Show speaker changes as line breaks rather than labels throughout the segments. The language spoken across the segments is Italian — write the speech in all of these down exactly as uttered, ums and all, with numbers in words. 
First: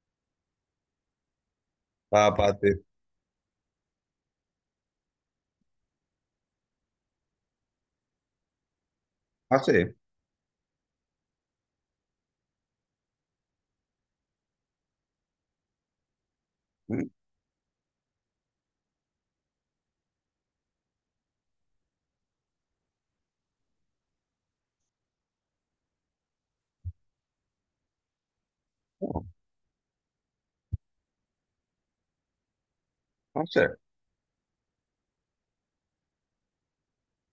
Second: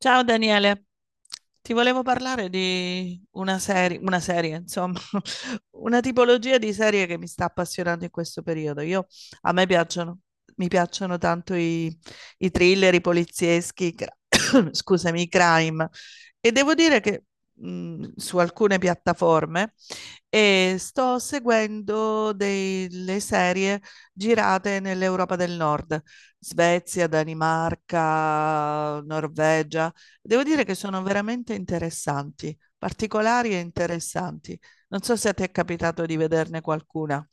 Ciao Daniele, ti volevo
Ah,
parlare
Patti.
di una serie, una serie, insomma, una tipologia di serie che mi sta appassionando in questo periodo. Io, a
Ah,
me
sì?
piacciono, mi piacciono tanto i, i thriller, i polizieschi, i cra- scusami, i crime. E devo dire
Mm,
che mh, su alcune piattaforme eh, sto seguendo delle serie girate nell'Europa del Nord, Svezia, Danimarca,
oh,
Norvegia. Devo dire che sono veramente interessanti,
ah,
particolari e
sì.
interessanti. Non so se ti è capitato di vederne qualcuna.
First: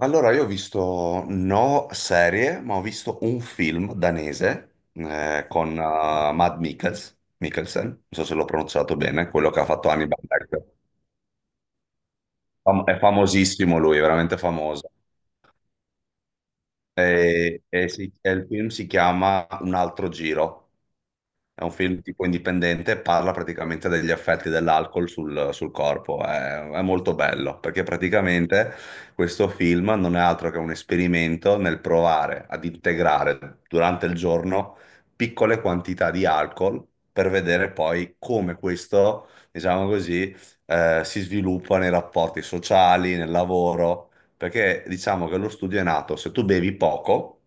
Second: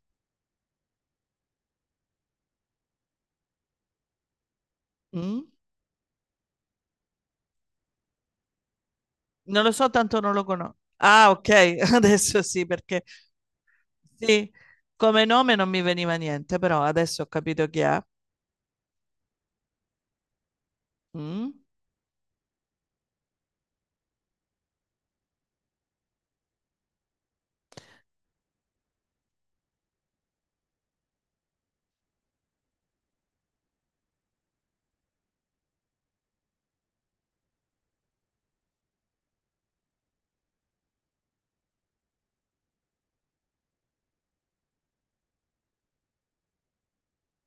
Allora, io ho visto no serie, ma ho visto un film danese
Mm?
eh, con eh, Matt Mikkels, Mikkelsen, non so se l'ho pronunciato bene, quello che
Non
ha
lo so,
fatto
tanto
Hannibal
non lo
Lecter.
conosco. Ah, ok, adesso sì,
Fam- è
perché
famosissimo lui, è veramente
sì,
famoso.
come nome non mi veniva niente, però adesso ho
E,
capito chi
e
è.
si- e il film si chiama Un altro giro.
Mm?
È un film tipo indipendente e parla praticamente degli effetti dell'alcol sul, sul corpo. È, è molto bello perché praticamente questo film non è altro che un esperimento nel provare ad integrare durante il giorno piccole quantità di alcol per vedere poi come questo, diciamo così, eh, si sviluppa nei rapporti sociali, nel lavoro. Perché diciamo che lo studio è nato, se tu bevi poco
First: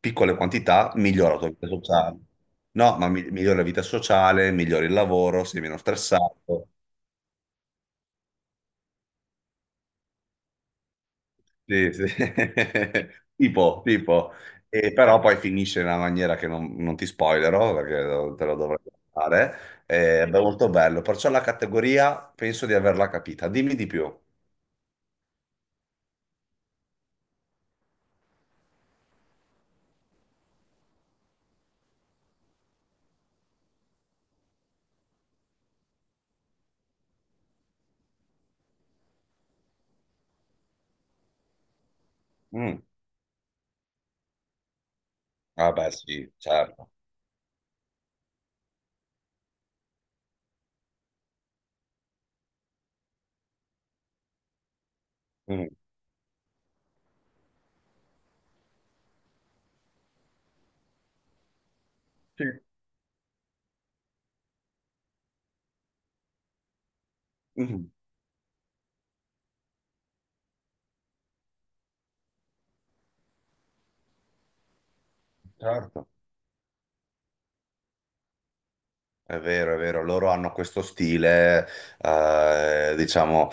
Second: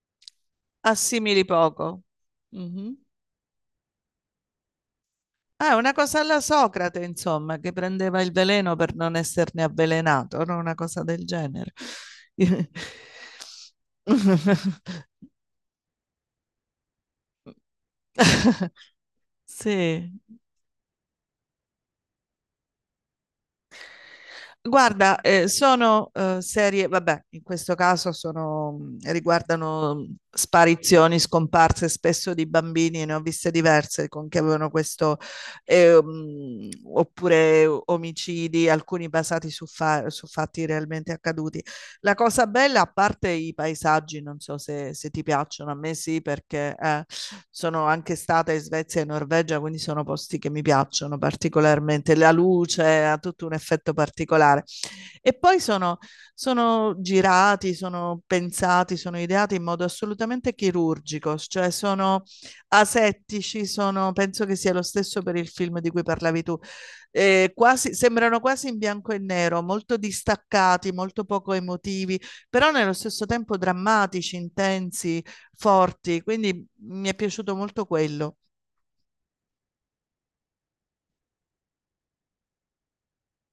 piccole quantità, migliora la
Assimili
tua vita
poco.
sociale.
Mhm.
No, ma mi- migliora la vita sociale, migliora il lavoro, sei
Ah, è
meno
una cosa alla
stressato.
Socrate, insomma, che prendeva il veleno per non esserne avvelenato, no? Una cosa del genere.
Sì, sì. Tipo, tipo. E però poi finisce in una maniera che non, non ti spoilerò perché lo- te lo dovrei fare.
Sì.
È molto bello. Perciò la categoria penso di averla capita. Dimmi di più.
Guarda, eh, sono eh, serie, vabbè, in questo caso sono, mm, riguardano mm, sparizioni, scomparse spesso di bambini, ne ho viste diverse con che avevano questo, eh, mm, oppure omicidi, alcuni basati su, fa- su fatti realmente accaduti. La cosa
Mm.
bella, a parte i paesaggi, non so se, se ti piacciono,
Ah
a
beh,
me sì,
sì,
perché
certo.
eh, sono anche stata in Svezia e Norvegia, quindi sono posti che mi piacciono particolarmente. La luce ha tutto un effetto particolare. E poi
Mm.
sono, sono girati, sono pensati, sono ideati in modo assolutamente chirurgico, cioè sono
Sì.
asettici, sono, penso che sia lo stesso per il film di cui parlavi tu. Eh,
Mm.
quasi, sembrano quasi in bianco e nero, molto distaccati, molto poco emotivi, però nello stesso tempo drammatici, intensi,
Certo.
forti. Quindi mi è piaciuto molto quello.
È vero, è vero, loro hanno questo stile, eh, diciamo,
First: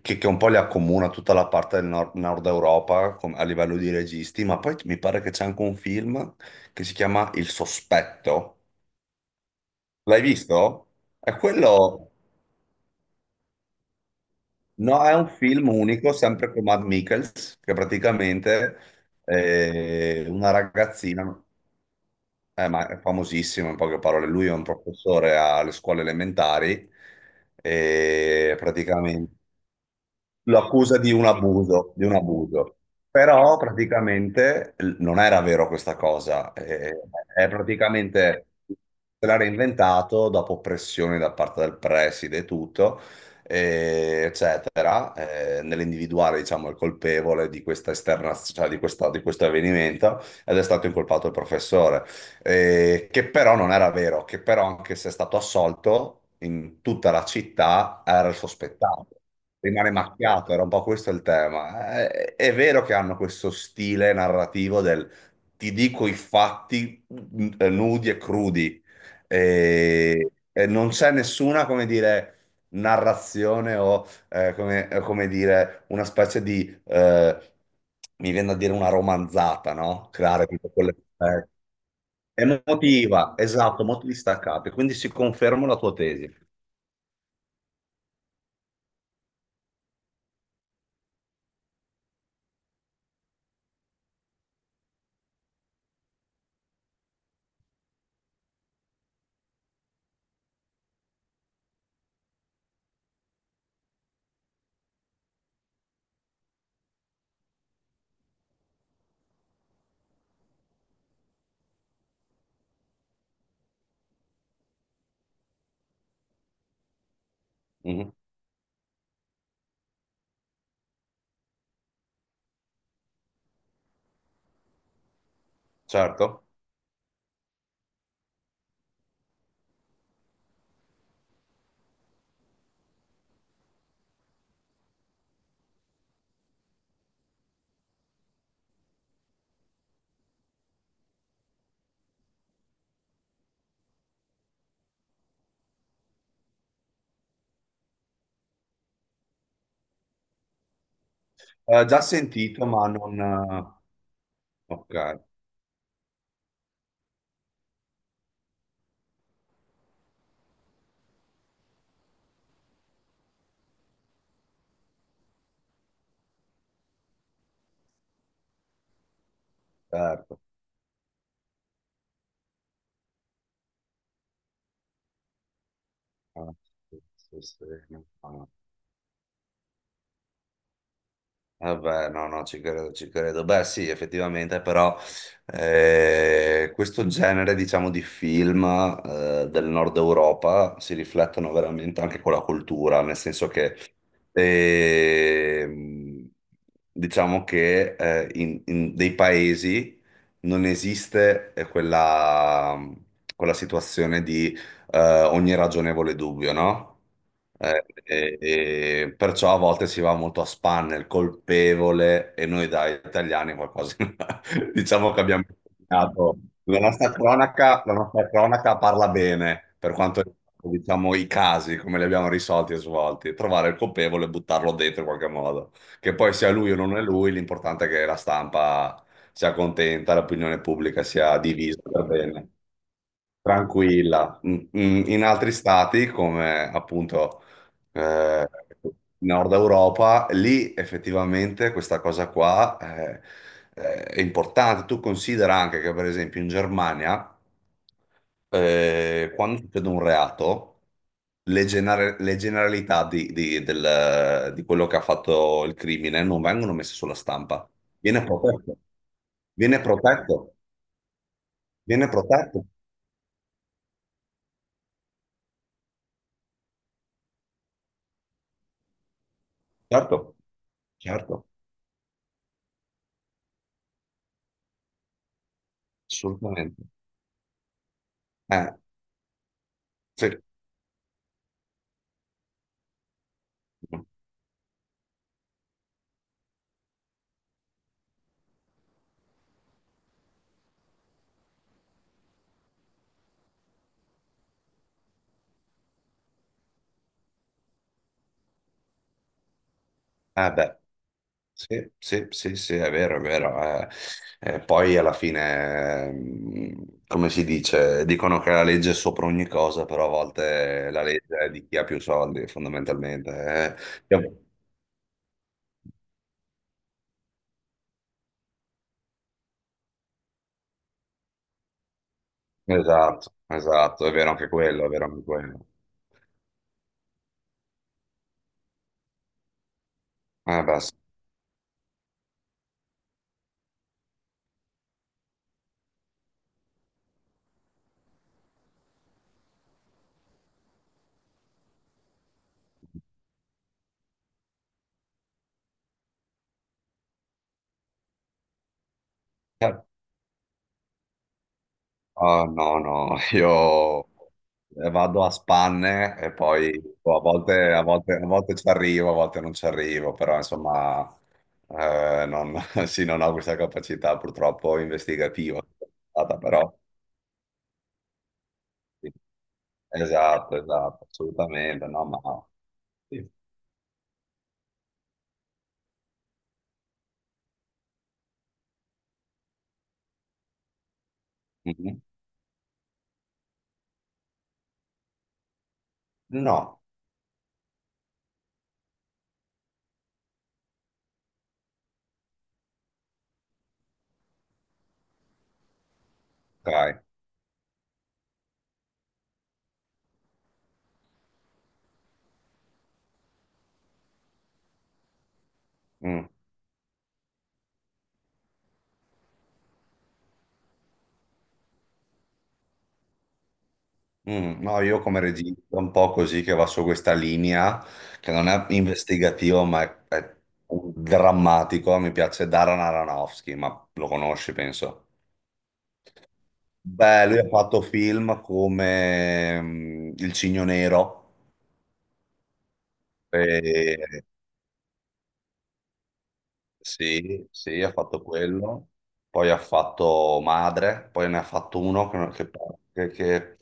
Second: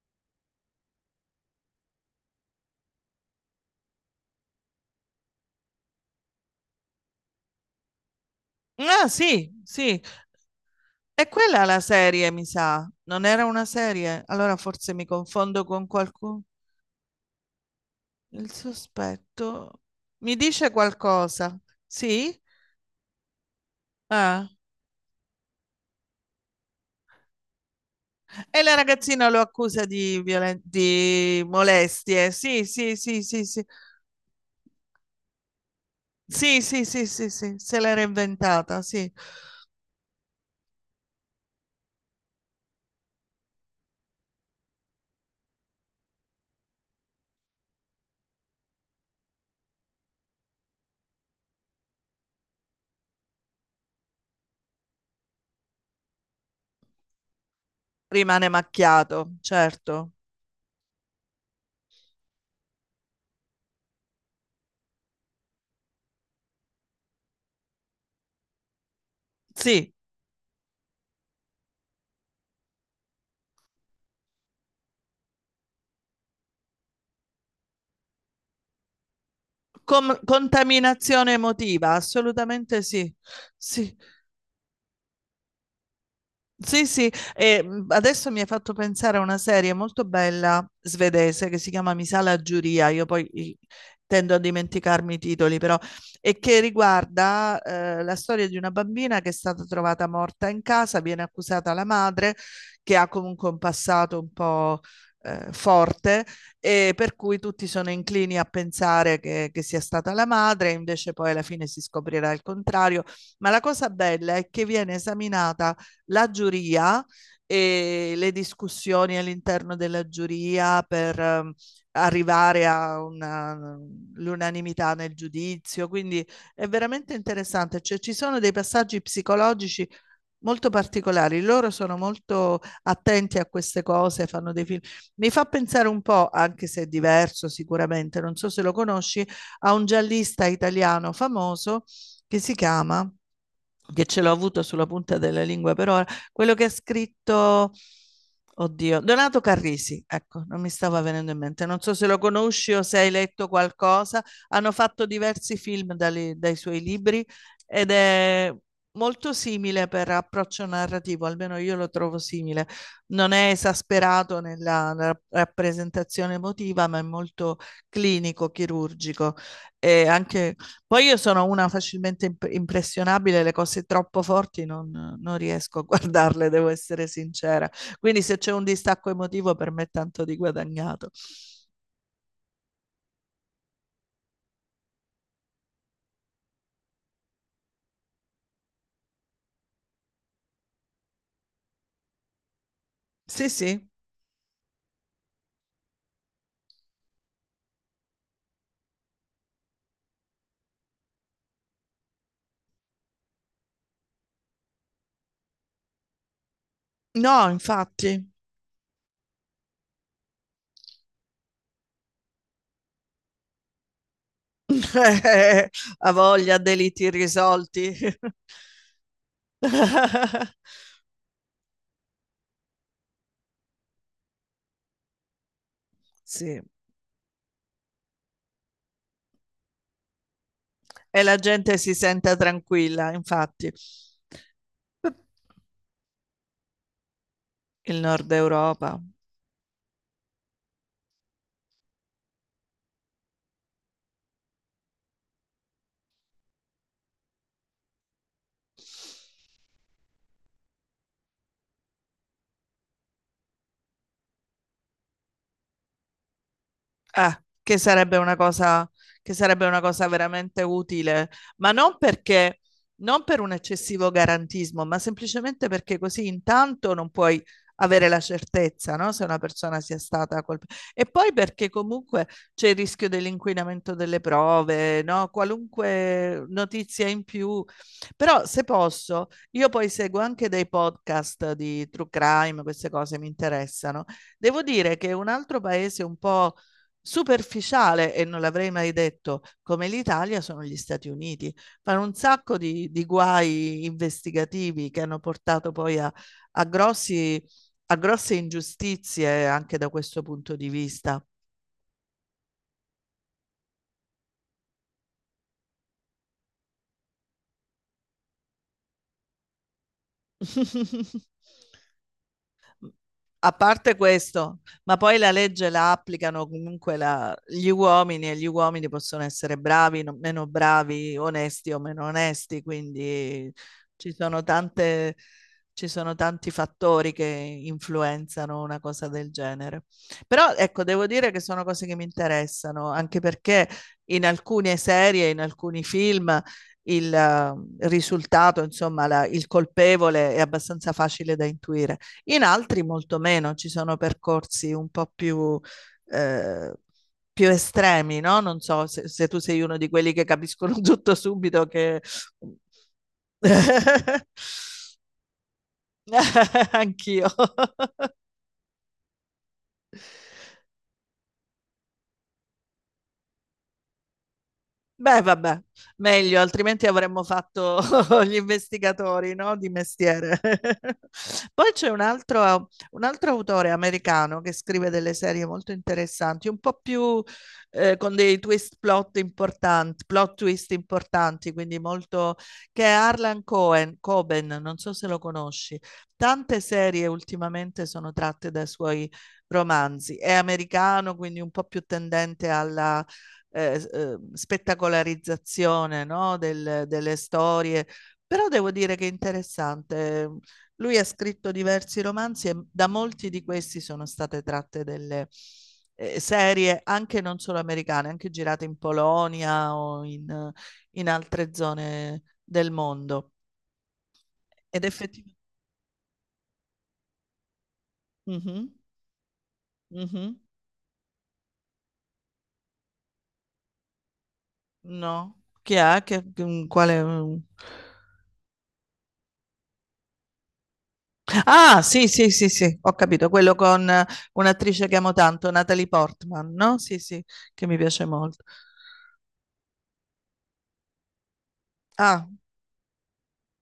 che, che un po' li accomuna tutta la parte del nord, nord Europa com- a livello di registi, ma poi mi pare che c'è anche un film che si chiama Il Sospetto.
Ah, sì, sì.
L'hai visto?
E
È
quella è la
quello,
serie, mi sa. Non era una serie? Allora forse mi
no, è un
confondo
film
con
unico,
qualcuno.
sempre con Matt Mikkels, che
Il
praticamente
sospetto
è
mi
una
dice
ragazzina,
qualcosa. Sì?
eh, ma è famosissimo in poche parole, lui
Ah.
è un professore alle scuole elementari e
E la ragazzina
praticamente...
lo accusa di,
lo
violen-
accusa di un
di
abuso, di un
molestie. Sì,
abuso.
sì, sì, sì,
Però
sì.
praticamente l- non era vero questa cosa,
Sì, sì,
eh,
sì, sì,
è
sì. Se l'era
praticamente
inventata, sì.
se l'era inventato dopo pressioni da parte del preside e tutto, eh, eccetera, eh, nell'individuare, diciamo, il colpevole di questa esterna, cioè di questa- di questo avvenimento, ed è stato incolpato il professore, eh, che però non era vero, che però anche se è stato assolto, in tutta la città era il
Rimane
sospettato.
macchiato,
Rimane
certo.
macchiato, era un po' questo il tema. Eh, È, vero che hanno questo stile narrativo del ti dico i fatti n- nudi e crudi,
Sì.
e, e non c'è nessuna, come dire, narrazione o, eh, come, eh, come dire, una specie di, eh, mi viene a dire una romanzata, no?
Com-
Creare tutto quelle...
contaminazione
eh,
emotiva, assolutamente sì.
emotiva, esatto,
Sì.
molto distaccata. Quindi si conferma la tua tesi.
Sì, sì, e mh, adesso mi hai fatto pensare a una serie molto bella svedese che si chiama Mi sa la giuria, io poi i- tendo a dimenticarmi i titoli però, e che riguarda eh, la storia di una bambina che è stata trovata morta in casa, viene accusata la madre che ha comunque un passato un po' eh, forte e per cui tutti sono inclini a pensare che, che sia stata la madre, invece poi alla fine si scoprirà il contrario, ma la cosa bella è che viene esaminata la giuria e
Mhm.
le discussioni all'interno della giuria per ehm, arrivare all'unanimità nel giudizio, quindi
Certo.
è veramente interessante. Cioè, ci sono dei passaggi psicologici molto particolari, loro sono molto attenti a queste cose, fanno dei film. Mi fa pensare un po', anche se è diverso sicuramente, non so se lo conosci, a un giallista italiano famoso che si chiama, che ce l'ho avuto sulla punta della lingua per ora, quello che ha scritto, oddio, Donato Carrisi, ecco, non mi stava venendo in mente, non
Eh,
so
già
se lo
sentito,
conosci o
ma
se hai letto
non...
qualcosa. Hanno fatto
Ok,
diversi film dai, dai suoi libri ed è molto simile per approccio narrativo, almeno io lo trovo simile, non è esasperato nella, nella rappresentazione emotiva, ma è molto clinico, chirurgico e
certo.
anche poi io sono una facilmente imp- impressionabile, le cose troppo forti non, non riesco a guardarle,
Ah,
devo
sì,
essere
sì, sì,
sincera.
no,
Quindi se
no.
c'è un distacco emotivo per me è tanto di guadagnato.
Vabbè, no, no, ci credo, ci credo. Beh, sì, effettivamente, però eh, questo genere, diciamo, di film eh, del nord Europa si riflettono veramente anche con la cultura, nel
Sì,
senso che
sì.
ehm, diciamo che eh, in, in dei paesi non esiste eh, quella, quella situazione di eh, ogni ragionevole dubbio, no?
No,
Eh,
infatti.
e- e perciò a volte si va molto a spanne, il colpevole, e noi da italiani qualcosa diciamo che abbiamo
Ha
insegnato.
voglia,
La
deliti
nostra cronaca, la
risolti.
nostra cronaca parla bene per quanto riguarda, diciamo, i casi, come li abbiamo risolti e svolti, trovare il colpevole e buttarlo dentro in qualche modo. Che poi sia
Sì.
lui o non è lui, l'importante è che la stampa sia contenta, l'opinione pubblica
E la
sia
gente
divisa
si
per
sente
bene.
tranquilla, infatti.
Tranquilla. Mm, mm, in altri stati, come appunto
Il Nord
eh,
Europa.
Nord Europa, lì effettivamente questa cosa qua eh, eh, è importante. Tu considera anche che, per esempio, in Germania, eh, quando succede un reato, le, gener- le generalità di, di- del- di quello che ha fatto il crimine non vengono messe sulla
Eh,
stampa.
che sarebbe
Viene
una
protetto.
cosa, che sarebbe una
Viene
cosa
protetto.
veramente utile, ma non
Viene
perché,
protetto.
non per un eccessivo garantismo, ma semplicemente perché così intanto non puoi avere la certezza, no? Se una persona sia
Certo,
stata colpita. E poi
certo.
perché comunque c'è il rischio dell'inquinamento delle prove, no? Qualunque
Assolutamente.
notizia in più. Però se
Eh,
posso, io poi seguo
sì. Eh,
anche dei podcast di true crime, queste cose mi interessano. Devo dire che un altro paese un po' superficiale, e non l'avrei mai detto, come l'Italia sono gli Stati Uniti. Fanno un sacco di, di guai investigativi che hanno portato poi a, a, grossi, a grosse ingiustizie anche da questo punto di
beh.
vista.
Sì, sì, sì, sì, è vero, è vero. Eh, Eh, poi alla fine, ehm, come si dice, dicono che la legge è sopra ogni cosa, però a volte la legge è di chi ha più soldi,
A
fondamentalmente.
parte
Eh. Io-
questo, ma poi la legge la applicano comunque la- gli uomini e gli uomini possono essere bravi, no- meno bravi, onesti o meno onesti,
Esatto,
quindi
esatto, è
ci
vero
sono
anche quello, è vero
tante,
anche quello.
ci sono tanti fattori che influenzano una cosa del genere. Però
Eh, beh,
ecco, devo dire che sono cose che mi interessano, anche perché in alcune serie, in alcuni film, il eh, risultato, insomma, la- il colpevole è abbastanza facile da intuire. In altri molto meno, ci sono percorsi un po' più, eh, più estremi, no? Non so se, se tu sei
sì.
uno di quelli che capiscono tutto subito che...
Ah, no, no, io eh, vado a spanne e poi boh, a
Anch'io.
volte, a volte- a volte ci arrivo, a volte non ci arrivo, però insomma eh, non, sì, non ho questa capacità purtroppo
Beh,
investigativa.
vabbè,
Stata,
meglio,
però,
altrimenti avremmo fatto gli
sì.
investigatori, no? Di mestiere.
Esatto, esatto,
Poi
assolutamente,
c'è un
no, ma...
altro, un
sì.
altro autore americano che scrive delle serie molto interessanti, un po' più eh, con dei twist plot importanti, plot twist importanti, quindi
Mhm.
molto... che è Harlan Cohen, Coben, non so se lo conosci. Tante
No,
serie ultimamente sono tratte dai suoi romanzi. È americano, quindi un po' più tendente alla eh, eh, spettacolarizzazione, no? Del-
ok.
delle storie, però devo dire che è interessante. ehm, Lui ha scritto diversi romanzi e da molti di questi sono state tratte delle eh,
Mm.
serie anche non solo americane, anche girate in Polonia o in, in altre zone del mondo.
Mm, no,
Ed
io come
effettivamente...
regista un po' così che va su questa linea, che non è
Mhm,
investigativo, ma è,
mhm.
è un drammatico. Mi piace Darren Aronofsky, ma lo conosci, penso.
No, chi è? Che, quale...
Beh,
mm?
lui ha fatto film come mm, Il Cigno Nero.
Ah, sì, sì, sì, sì, ho capito, quello con
E
eh, un'attrice che amo tanto, Natalie Portman, no? Sì, sì,
sì,
che mi
sì, ha
piace
fatto
molto.
quello, poi ha fatto Madre, poi ne ha fatto uno
Ah,
che, che, che, che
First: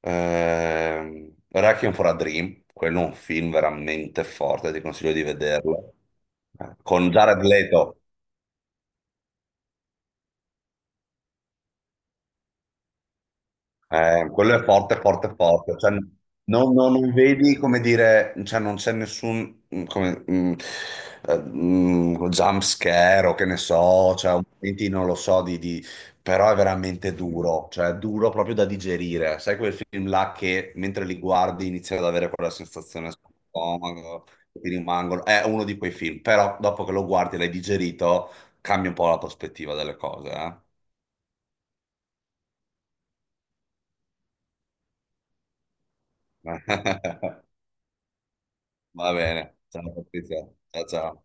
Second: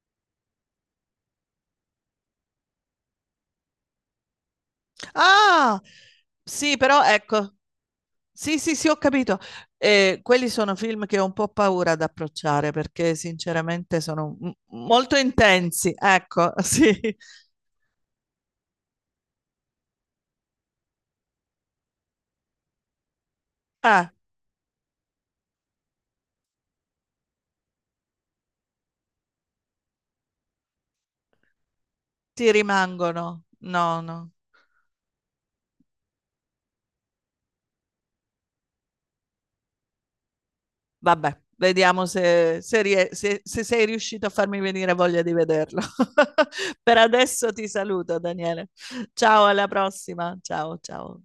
ehm, Requiem for a Dream, quello è un film veramente forte, ti consiglio di
ah,
vederlo.
sì,
Eh,
però
con Jared
ecco,
Leto.
sì, sì, sì, ho capito. Eh, quelli sono film che ho un po' paura ad approcciare perché sinceramente
Eh,
sono m-
quello è forte,
molto
forte, forte. Cioè,
intensi, ecco,
non, non-
sì.
non vedi come dire, cioè, non c'è nessun mm, come, mm, eh, mm, jump scare o che ne
Ah,
so, cioè, un momenti, non lo so, di, di- però è veramente duro, cioè è duro proprio da digerire. Sai quel film là che mentre li guardi inizi ad avere
ti
quella sensazione
rimangono.
sullo
No, no.
stomaco, che ti rimangono. È uno di quei film, però dopo che lo guardi e l'hai digerito, cambia un po' la prospettiva delle cose, eh?
Vabbè, vediamo se, se, rie- se- se sei riuscito a farmi venire voglia di vederlo. Per adesso ti saluto, Daniele.
Va
Ciao,
bene,
alla
ciao
prossima.
Patrizia,
Ciao,
ciao
ciao.
ciao.